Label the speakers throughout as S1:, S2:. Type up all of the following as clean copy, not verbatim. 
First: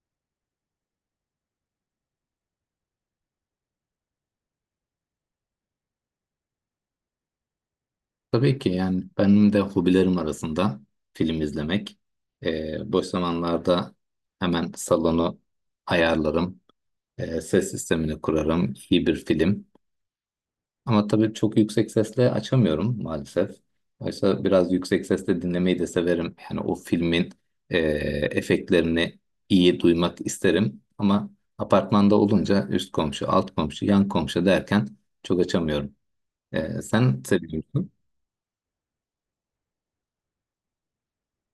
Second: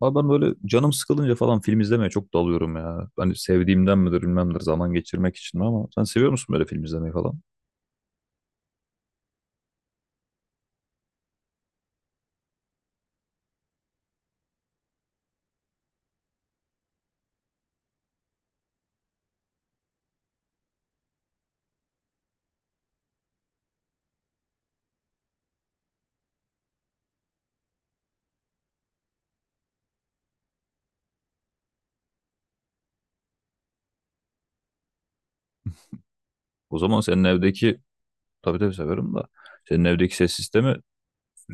S1: Abi ben böyle canım sıkılınca falan film izlemeye çok dalıyorum ya. Hani sevdiğimden midir bilmemdir zaman geçirmek için mi, ama sen seviyor musun böyle film izlemeyi falan?
S2: Tabii ki yani benim de hobilerim arasında film izlemek. Boş zamanlarda hemen salonu ayarlarım, ses sistemini kurarım, iyi bir film. Ama tabii çok yüksek sesle açamıyorum maalesef. Oysa biraz yüksek sesle dinlemeyi de severim. Yani o filmin ee, efektlerini iyi duymak isterim. Ama apartmanda olunca üst komşu, alt komşu, yan komşu derken çok açamıyorum.
S1: O zaman
S2: Sen
S1: senin evdeki,
S2: seviyorsun.
S1: tabii tabii severim da, senin evdeki ses sistemi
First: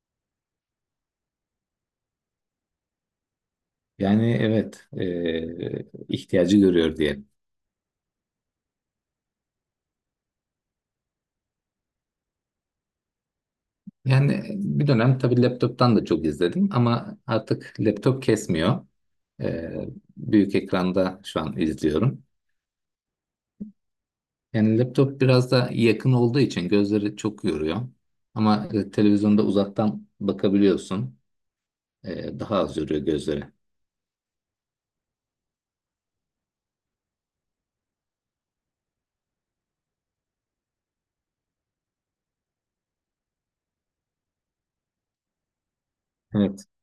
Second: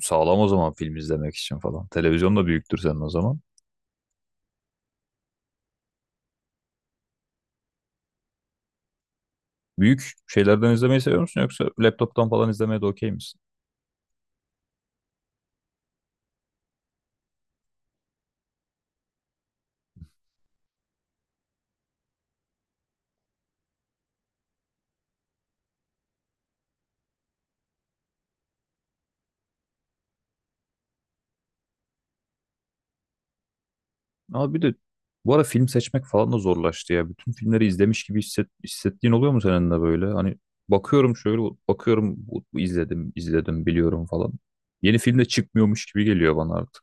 S1: sağlam o zaman film izlemek için falan. Televizyon da büyüktür senin o zaman.
S2: Yani evet, ihtiyacı görüyor diyelim.
S1: Büyük şeylerden izlemeyi seviyor musun yoksa laptoptan falan izlemeye de okey misin?
S2: Yani bir dönem tabii laptop'tan da çok izledim ama artık laptop kesmiyor. Ee, büyük ekranda şu an izliyorum. Yani laptop biraz da yakın olduğu için gözleri çok yoruyor. Ama televizyonda uzaktan bakabiliyorsun. Daha az yoruyor gözleri.
S1: Ama bir de bu ara film seçmek falan da zorlaştı ya. Bütün filmleri izlemiş gibi hissettiğin oluyor mu senin de böyle? Hani bakıyorum, şöyle bakıyorum, bu izledim izledim biliyorum falan. Yeni film de çıkmıyormuş gibi geliyor bana
S2: Evet.
S1: artık.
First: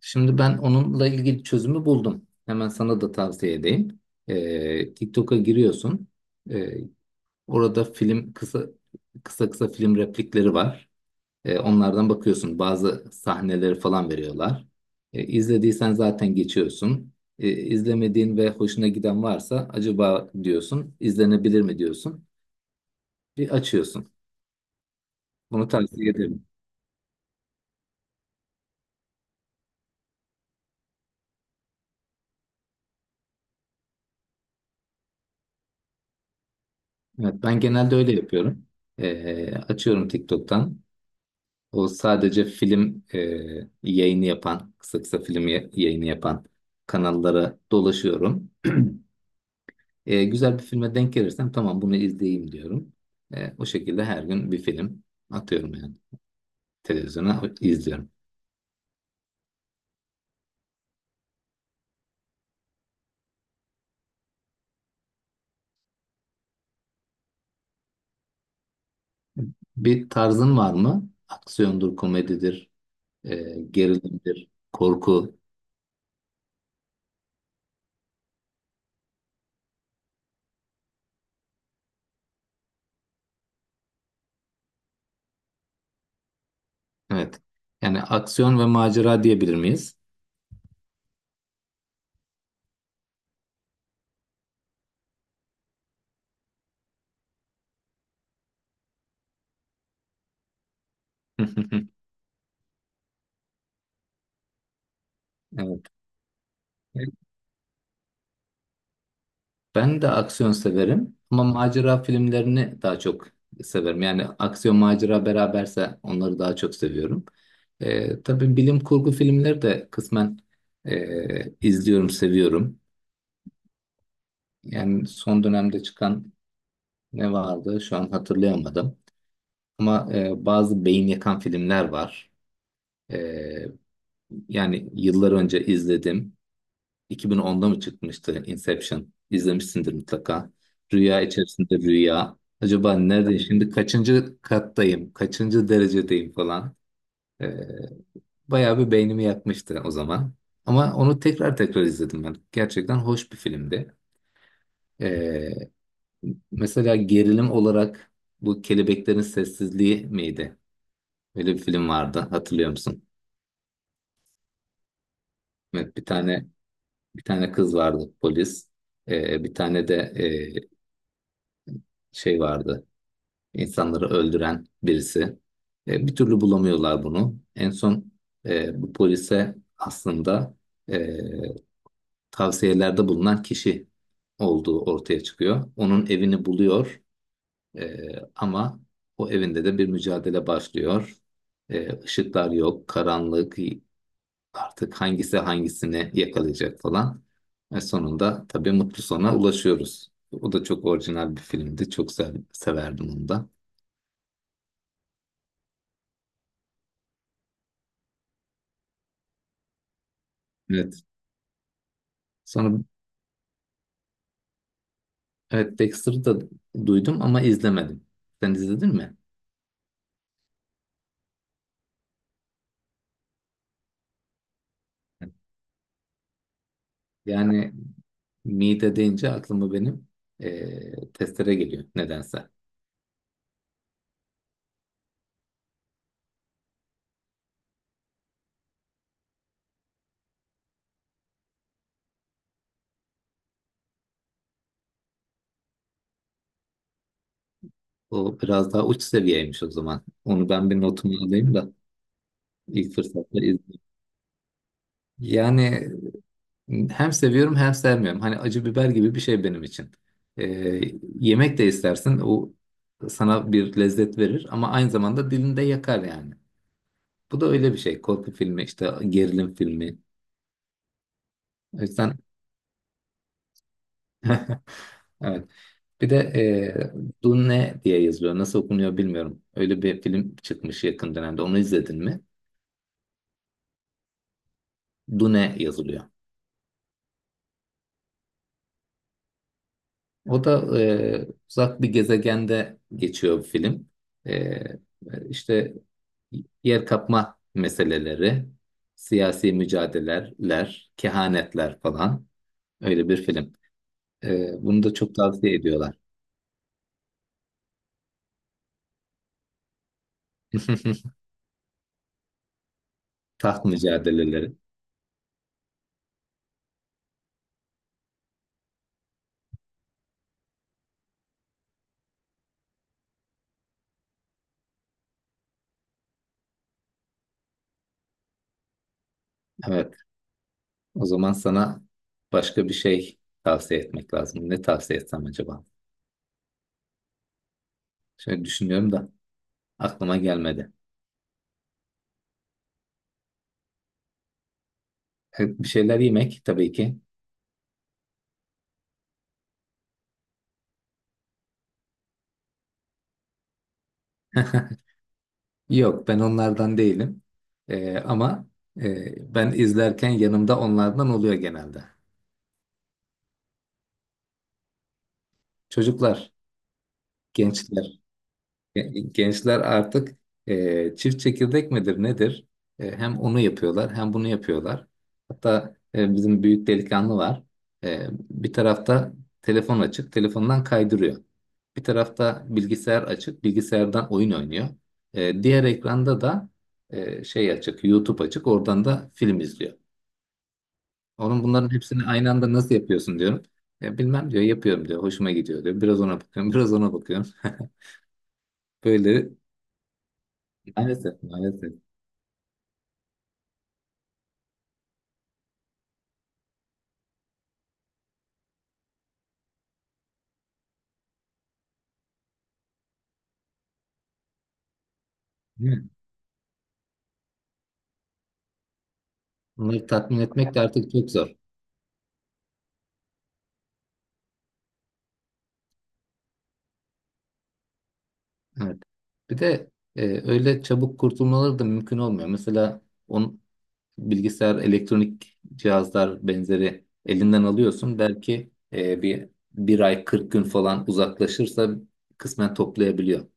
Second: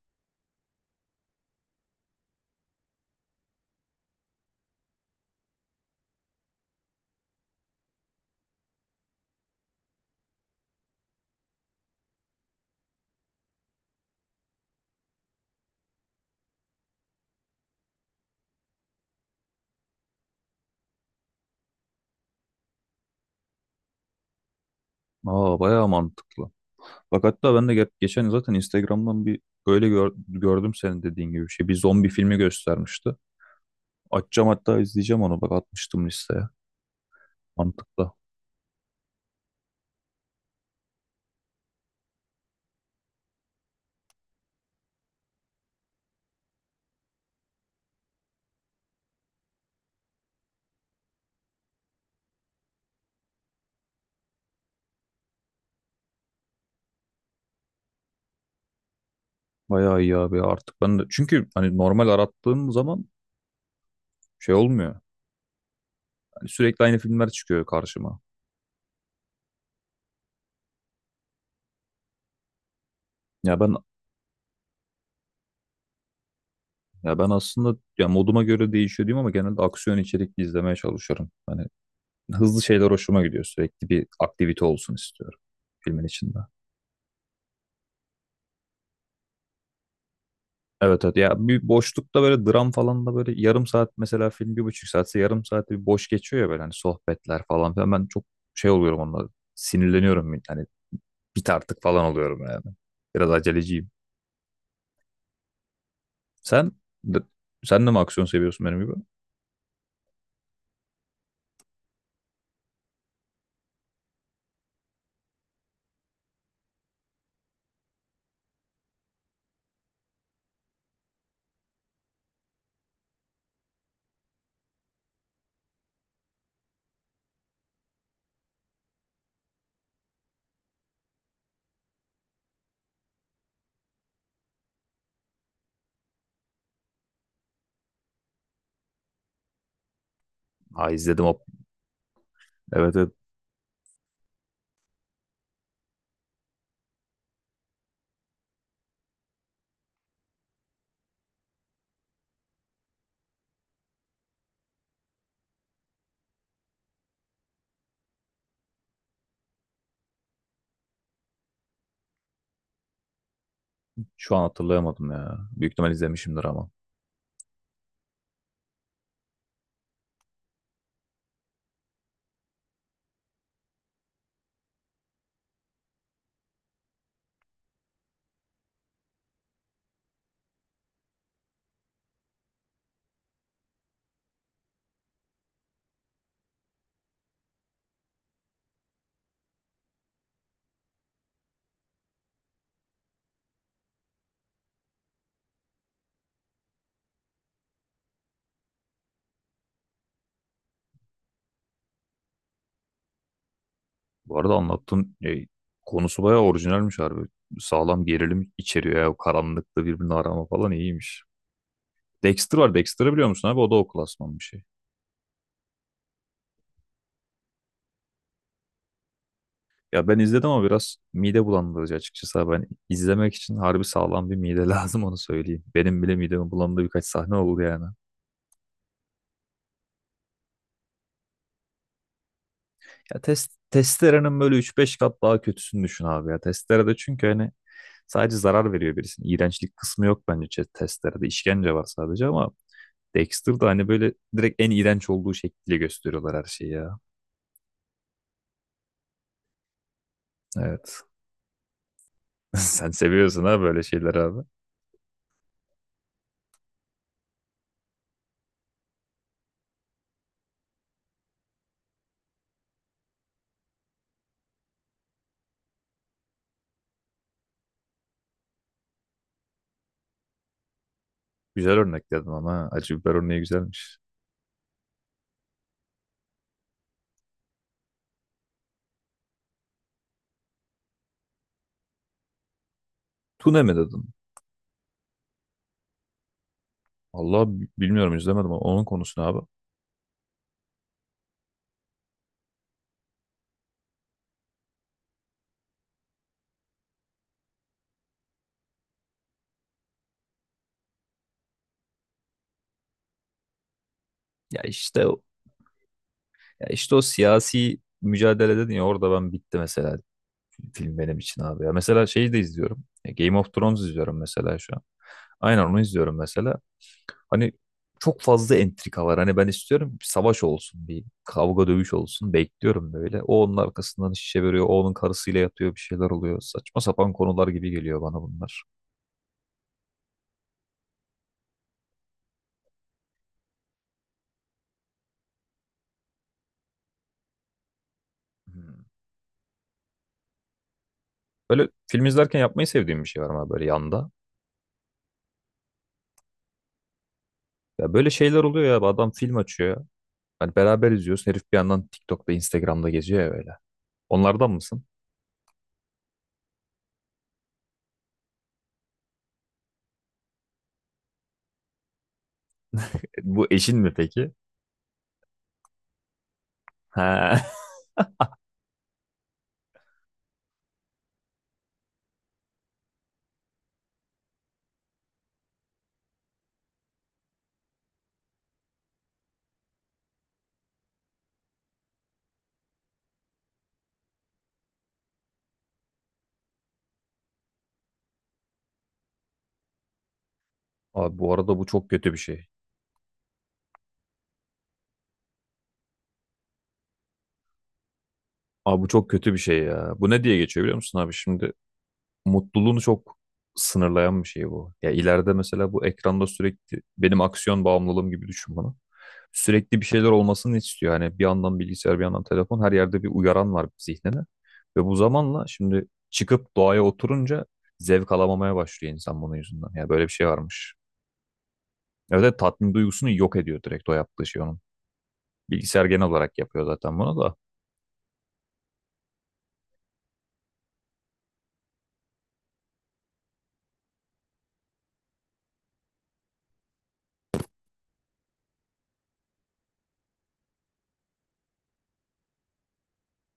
S2: Şimdi ben onunla ilgili çözümü buldum. Hemen sana da tavsiye edeyim. TikTok'a giriyorsun. Ee, Orada film kısa kısa film replikleri var. Onlardan bakıyorsun. Bazı sahneleri falan veriyorlar. İzlediysen zaten geçiyorsun. İzlemediğin ve hoşuna giden varsa acaba diyorsun, izlenebilir mi diyorsun. Bir açıyorsun.
S1: Aa,
S2: Bunu
S1: bayağı
S2: tavsiye ederim.
S1: mantıklı. Bak hatta ben de geçen zaten Instagram'dan bir böyle gördüm senin dediğin gibi bir şey. Bir zombi filmi göstermişti. Açacağım, hatta izleyeceğim onu. Bak, atmıştım listeye.
S2: Evet, ben genelde öyle
S1: Mantıklı.
S2: yapıyorum. Açıyorum TikTok'tan. O sadece film yayını yapan, kısa kısa film yayını yapan kanallara dolaşıyorum. Güzel bir filme denk gelirsem tamam bunu izleyeyim diyorum. O şekilde her gün bir film atıyorum yani. Televizyona izliyorum.
S1: Bayağı iyi abi, artık ben de. Çünkü hani normal arattığım zaman şey olmuyor. Hani sürekli aynı filmler çıkıyor karşıma.
S2: Bir tarzın var mı? Aksiyondur, komedidir, e,
S1: Ya ben
S2: gerilimdir, korku.
S1: ya ben aslında, ya moduma göre değişiyor diyeyim, ama genelde aksiyon içerikli izlemeye çalışıyorum. Hani hızlı şeyler hoşuma gidiyor. Sürekli bir aktivite olsun istiyorum filmin içinde.
S2: Evet. Yani aksiyon ve macera diyebilir miyiz?
S1: Evet, evet, ya bir boşlukta böyle dram falan da böyle yarım saat, mesela film bir buçuk saatse yarım saat bir boş geçiyor ya, böyle hani sohbetler falan filan, ben çok şey oluyorum onunla, sinirleniyorum, hani bit artık falan oluyorum yani. Biraz aceleciyim.
S2: Evet.
S1: Sen de- sen de mi aksiyon seviyorsun benim gibi?
S2: Ben de aksiyon severim ama macera filmlerini daha çok severim. Yani aksiyon macera beraberse onları daha çok seviyorum. Tabii bilim kurgu filmleri de kısmen izliyorum, seviyorum. Yani son dönemde çıkan ne vardı şu an hatırlayamadım. Ama bazı beyin yakan filmler var. Ee, yani yıllar önce izledim. 2010'da mı çıkmıştı Inception? İzlemişsindir mutlaka.
S1: Ha,
S2: Rüya
S1: izledim o.
S2: içerisinde rüya. Acaba
S1: Evet, evet.
S2: neredeyim şimdi? Kaçıncı kattayım? Kaçıncı derecedeyim falan. Ee, bayağı bir beynimi yakmıştı o zaman. Ama onu tekrar tekrar izledim ben. Gerçekten hoş bir filmdi. Ee, mesela gerilim olarak bu Kelebeklerin Sessizliği miydi? Öyle bir film vardı. Hatırlıyor musun?
S1: Şu an hatırlayamadım ya. Büyük ihtimal
S2: Evet, bir
S1: izlemişimdir
S2: tane
S1: ama.
S2: bir tane kız vardı polis. Bir tane de şey vardı. İnsanları öldüren birisi. Bir türlü bulamıyorlar bunu. En son bu polise aslında e, tavsiyelerde bulunan kişi olduğu ortaya çıkıyor. Onun evini buluyor, e, ama o evinde de bir mücadele başlıyor. Işıklar yok, karanlık, artık hangisi hangisini yakalayacak falan. Ve sonunda tabii mutlu sona ulaşıyoruz. O da çok orijinal bir filmdi. Çok severdim onu da.
S1: Bu arada anlattığın konusu bayağı orijinalmiş harbi. Sağlam gerilim içeriyor ya. O karanlıkta birbirini arama falan
S2: Evet.
S1: iyiymiş. Dexter var.
S2: Sonra,
S1: Dexter'ı biliyor musun abi? O da o klasman bir şey.
S2: evet, Dexter'ı da duydum ama izlemedim. Sen izledin mi?
S1: Ya ben izledim ama biraz mide bulandırıcı açıkçası, abi. Ben izlemek için harbi sağlam bir mide lazım, onu söyleyeyim. Benim bile midemi bulandığı birkaç sahne oldu
S2: Yani
S1: yani.
S2: mide deyince aklıma benim testere geliyor nedense.
S1: Ya testerenin böyle 3-5 kat daha kötüsünü düşün abi ya. Testerede çünkü hani sadece zarar veriyor birisine. İğrençlik kısmı yok bence chess testlerde. İşkence var sadece, ama Dexter'da hani böyle direkt en iğrenç olduğu şekliyle gösteriyorlar her şeyi ya.
S2: O biraz daha uç seviyeymiş o zaman. Onu ben bir
S1: Evet.
S2: notumu alayım da
S1: Sen
S2: ilk fırsatta
S1: seviyorsun ha
S2: izleyeyim.
S1: böyle şeyler abi.
S2: Yani hem seviyorum hem sevmiyorum. Hani acı biber gibi bir şey benim için. Eee, yemek de istersin, o sana bir lezzet verir ama aynı zamanda dilinde yakar yani. Bu da öyle bir şey. Korku filmi, işte gerilim filmi.
S1: Güzel
S2: O
S1: örnek
S2: yüzden
S1: dedin ama ha, acı biber örneği güzelmiş.
S2: evet. Bir de Dune diye yazılıyor. Nasıl okunuyor bilmiyorum. Öyle bir film çıkmış yakın dönemde. Onu izledin mi?
S1: Tune mi dedin?
S2: Dune yazılıyor.
S1: Allah, bilmiyorum, izlemedim, ama onun konusu ne abi?
S2: O da uzak bir gezegende geçiyor bir film. E, işte yer kapma meseleleri, siyasi mücadeleler, kehanetler falan. Öyle bir film.
S1: Ya
S2: Bunu da
S1: işte
S2: çok
S1: o-
S2: tavsiye ediyorlar.
S1: ya işte o siyasi mücadele dedin ya, orada ben bitti mesela film benim için abi ya. Mesela şeyi de izliyorum. Game of
S2: Taht
S1: Thrones izliyorum
S2: mücadeleleri.
S1: mesela şu an. Aynen, onu izliyorum mesela. Hani çok fazla entrika var. Hani ben istiyorum bir savaş olsun, bir kavga dövüş olsun. Bekliyorum böyle. O onun arkasından şişe veriyor, o onun karısıyla yatıyor, bir şeyler oluyor. Saçma sapan konular gibi geliyor bana bunlar.
S2: Evet. O zaman sana başka bir şey tavsiye etmek lazım. Ne tavsiye etsem acaba? Şöyle
S1: Hmm.
S2: düşünüyorum da aklıma gelmedi.
S1: Böyle film izlerken yapmayı sevdiğim bir şey var, ama böyle yanda.
S2: Bir şeyler yemek tabii ki.
S1: Ya böyle şeyler oluyor ya. Adam film açıyor. Hani beraber izliyoruz. Herif bir yandan TikTok'ta, Instagram'da geziyor ya böyle. Onlardan mısın?
S2: Yok, ben onlardan değilim. Ama ben izlerken yanımda onlardan oluyor genelde.
S1: Bu eşin mi peki?
S2: Çocuklar,
S1: Ha.
S2: gençler, gençler artık çift çekirdek midir nedir? Hem onu yapıyorlar hem bunu yapıyorlar. Hatta bizim büyük delikanlı var. Bir tarafta telefon açık, telefondan kaydırıyor. Bir tarafta bilgisayar açık, bilgisayardan oyun oynuyor. Diğer ekranda da şey açık, YouTube açık, oradan da film izliyor.
S1: Abi bu
S2: Onun,
S1: arada bu
S2: bunların
S1: çok
S2: hepsini
S1: kötü bir
S2: aynı
S1: şey.
S2: anda nasıl yapıyorsun diyorum. Bilmem diyor, yapıyorum diyor, hoşuma gidiyor diyor. Biraz ona bakıyorum, biraz ona bakıyorum.
S1: Abi bu çok
S2: Böyle
S1: kötü bir şey ya. Bu ne diye geçiyor biliyor musun abi?
S2: maalesef,
S1: Şimdi
S2: maalesef.
S1: mutluluğunu çok sınırlayan bir şey bu. Ya ileride mesela bu ekranda sürekli benim aksiyon bağımlılığım gibi düşün bunu. Sürekli bir şeyler olmasını istiyor. Hani bir yandan bilgisayar, bir yandan telefon, her yerde bir uyaran var zihnine. Ve bu zamanla,
S2: Değil
S1: şimdi çıkıp doğaya oturunca zevk alamamaya başlıyor insan bunun yüzünden.
S2: Onları
S1: Ya böyle bir
S2: tatmin
S1: şey
S2: etmek de
S1: varmış.
S2: artık çok zor.
S1: Evet, evet, tatmin duygusunu yok ediyor direkt, o yaptığı şey onun. Bilgisayar genel olarak yapıyor zaten bunu da.
S2: Evet. Bir de öyle çabuk kurtulmaları da mümkün olmuyor. Mesela on, bilgisayar, elektronik cihazlar benzeri elinden alıyorsun. Belki bir ay, 40 gün falan uzaklaşırsa kısmen toplayabiliyor.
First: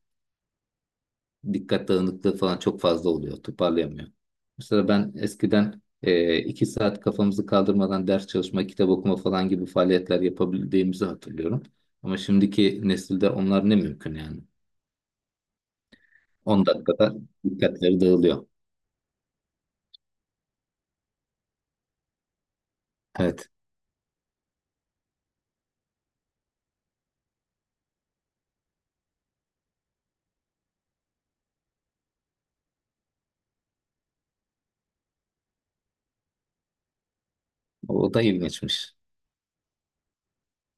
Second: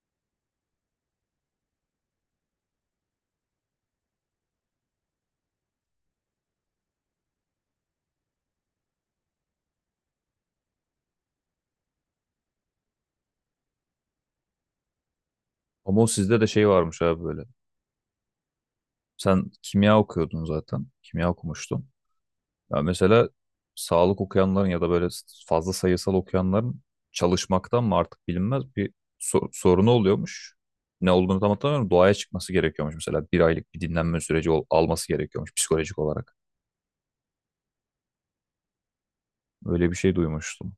S2: Dikkat dağınıklığı falan çok fazla oluyor. Toparlayamıyor. Mesela ben eskiden 2 saat kafamızı kaldırmadan ders çalışma, kitap okuma falan gibi faaliyetler yapabildiğimizi hatırlıyorum. Ama şimdiki nesilde onlar ne mümkün yani.
S1: Ama o sizde de
S2: 10
S1: şey varmış
S2: dakikada
S1: abi böyle.
S2: dikkatleri dağılıyor.
S1: Sen kimya okuyordun zaten. Kimya okumuştun. Ya mesela
S2: Evet.
S1: sağlık okuyanların ya da böyle fazla sayısal okuyanların, çalışmaktan mı artık bilinmez, bir sorunu oluyormuş. Ne olduğunu tam hatırlamıyorum. Doğaya çıkması gerekiyormuş mesela. Bir aylık bir dinlenme süreci alması gerekiyormuş psikolojik olarak.
S2: O da ilginçmiş.
S1: Öyle bir şey duymuştum.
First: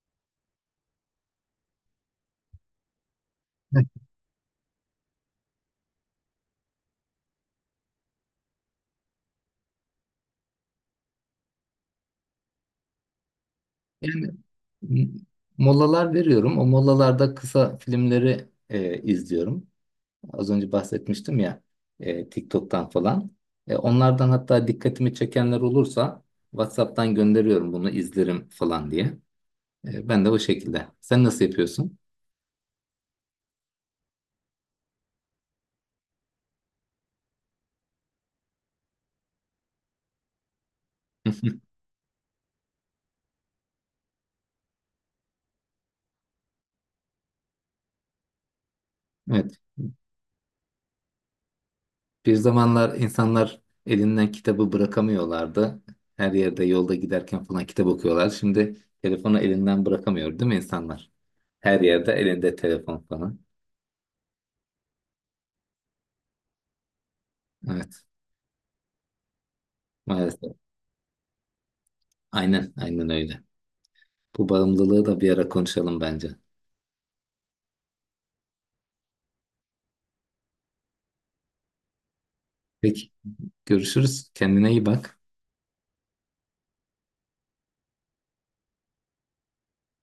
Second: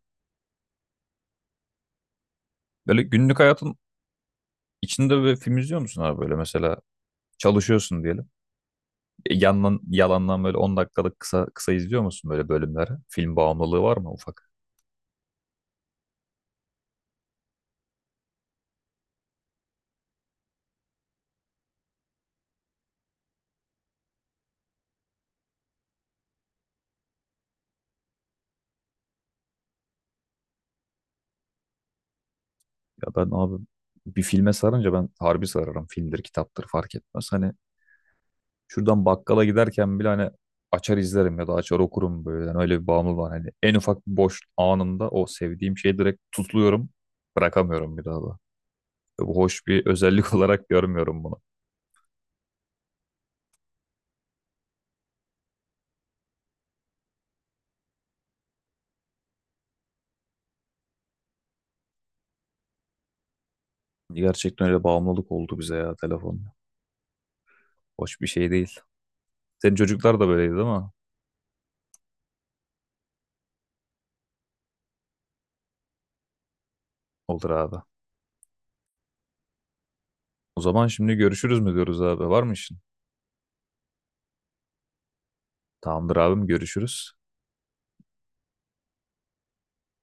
S1: Böyle günlük hayatın içinde böyle film izliyor musun abi, böyle mesela çalışıyorsun diyelim. Yandan, yalandan böyle 10 dakikalık kısa kısa izliyor musun böyle bölümleri? Film bağımlılığı var mı
S2: Yani
S1: ufak?
S2: m- molalar veriyorum. O molalarda kısa filmleri izliyorum. Az önce bahsetmiştim ya, TikTok'tan falan. Onlardan hatta dikkatimi çekenler olursa WhatsApp'tan gönderiyorum, bunu izlerim falan diye. Ben de o şekilde. Sen nasıl yapıyorsun?
S1: Ya ben abi, bir filme sarınca ben harbi sararım. Filmdir, kitaptır fark etmez. Hani şuradan bakkala giderken bile hani açar izlerim ya da açar okurum böyle. Yani öyle bir bağımlılığı var. Hani en ufak bir boş anımda o sevdiğim şeyi direkt tutluyorum. Bırakamıyorum bir daha da. Bu
S2: Evet.
S1: hoş bir özellik olarak görmüyorum bunu.
S2: Bir zamanlar insanlar elinden kitabı bırakamıyorlardı. Her yerde, yolda giderken falan kitap okuyorlar. Şimdi telefonu elinden bırakamıyor değil mi insanlar? Her yerde elinde telefon falan.
S1: Gerçekten öyle bağımlılık oldu bize ya telefon.
S2: Evet.
S1: Hoş bir şey değil. Senin çocuklar da
S2: Maalesef.
S1: böyleydi değil mi?
S2: Aynen, aynen öyle. Bu bağımlılığı da bir ara konuşalım bence.
S1: Olur abi. O zaman şimdi görüşürüz mü diyoruz abi? Var mı işin?
S2: Peki. Görüşürüz. Kendine iyi bak.
S1: Tamamdır abim, görüşürüz.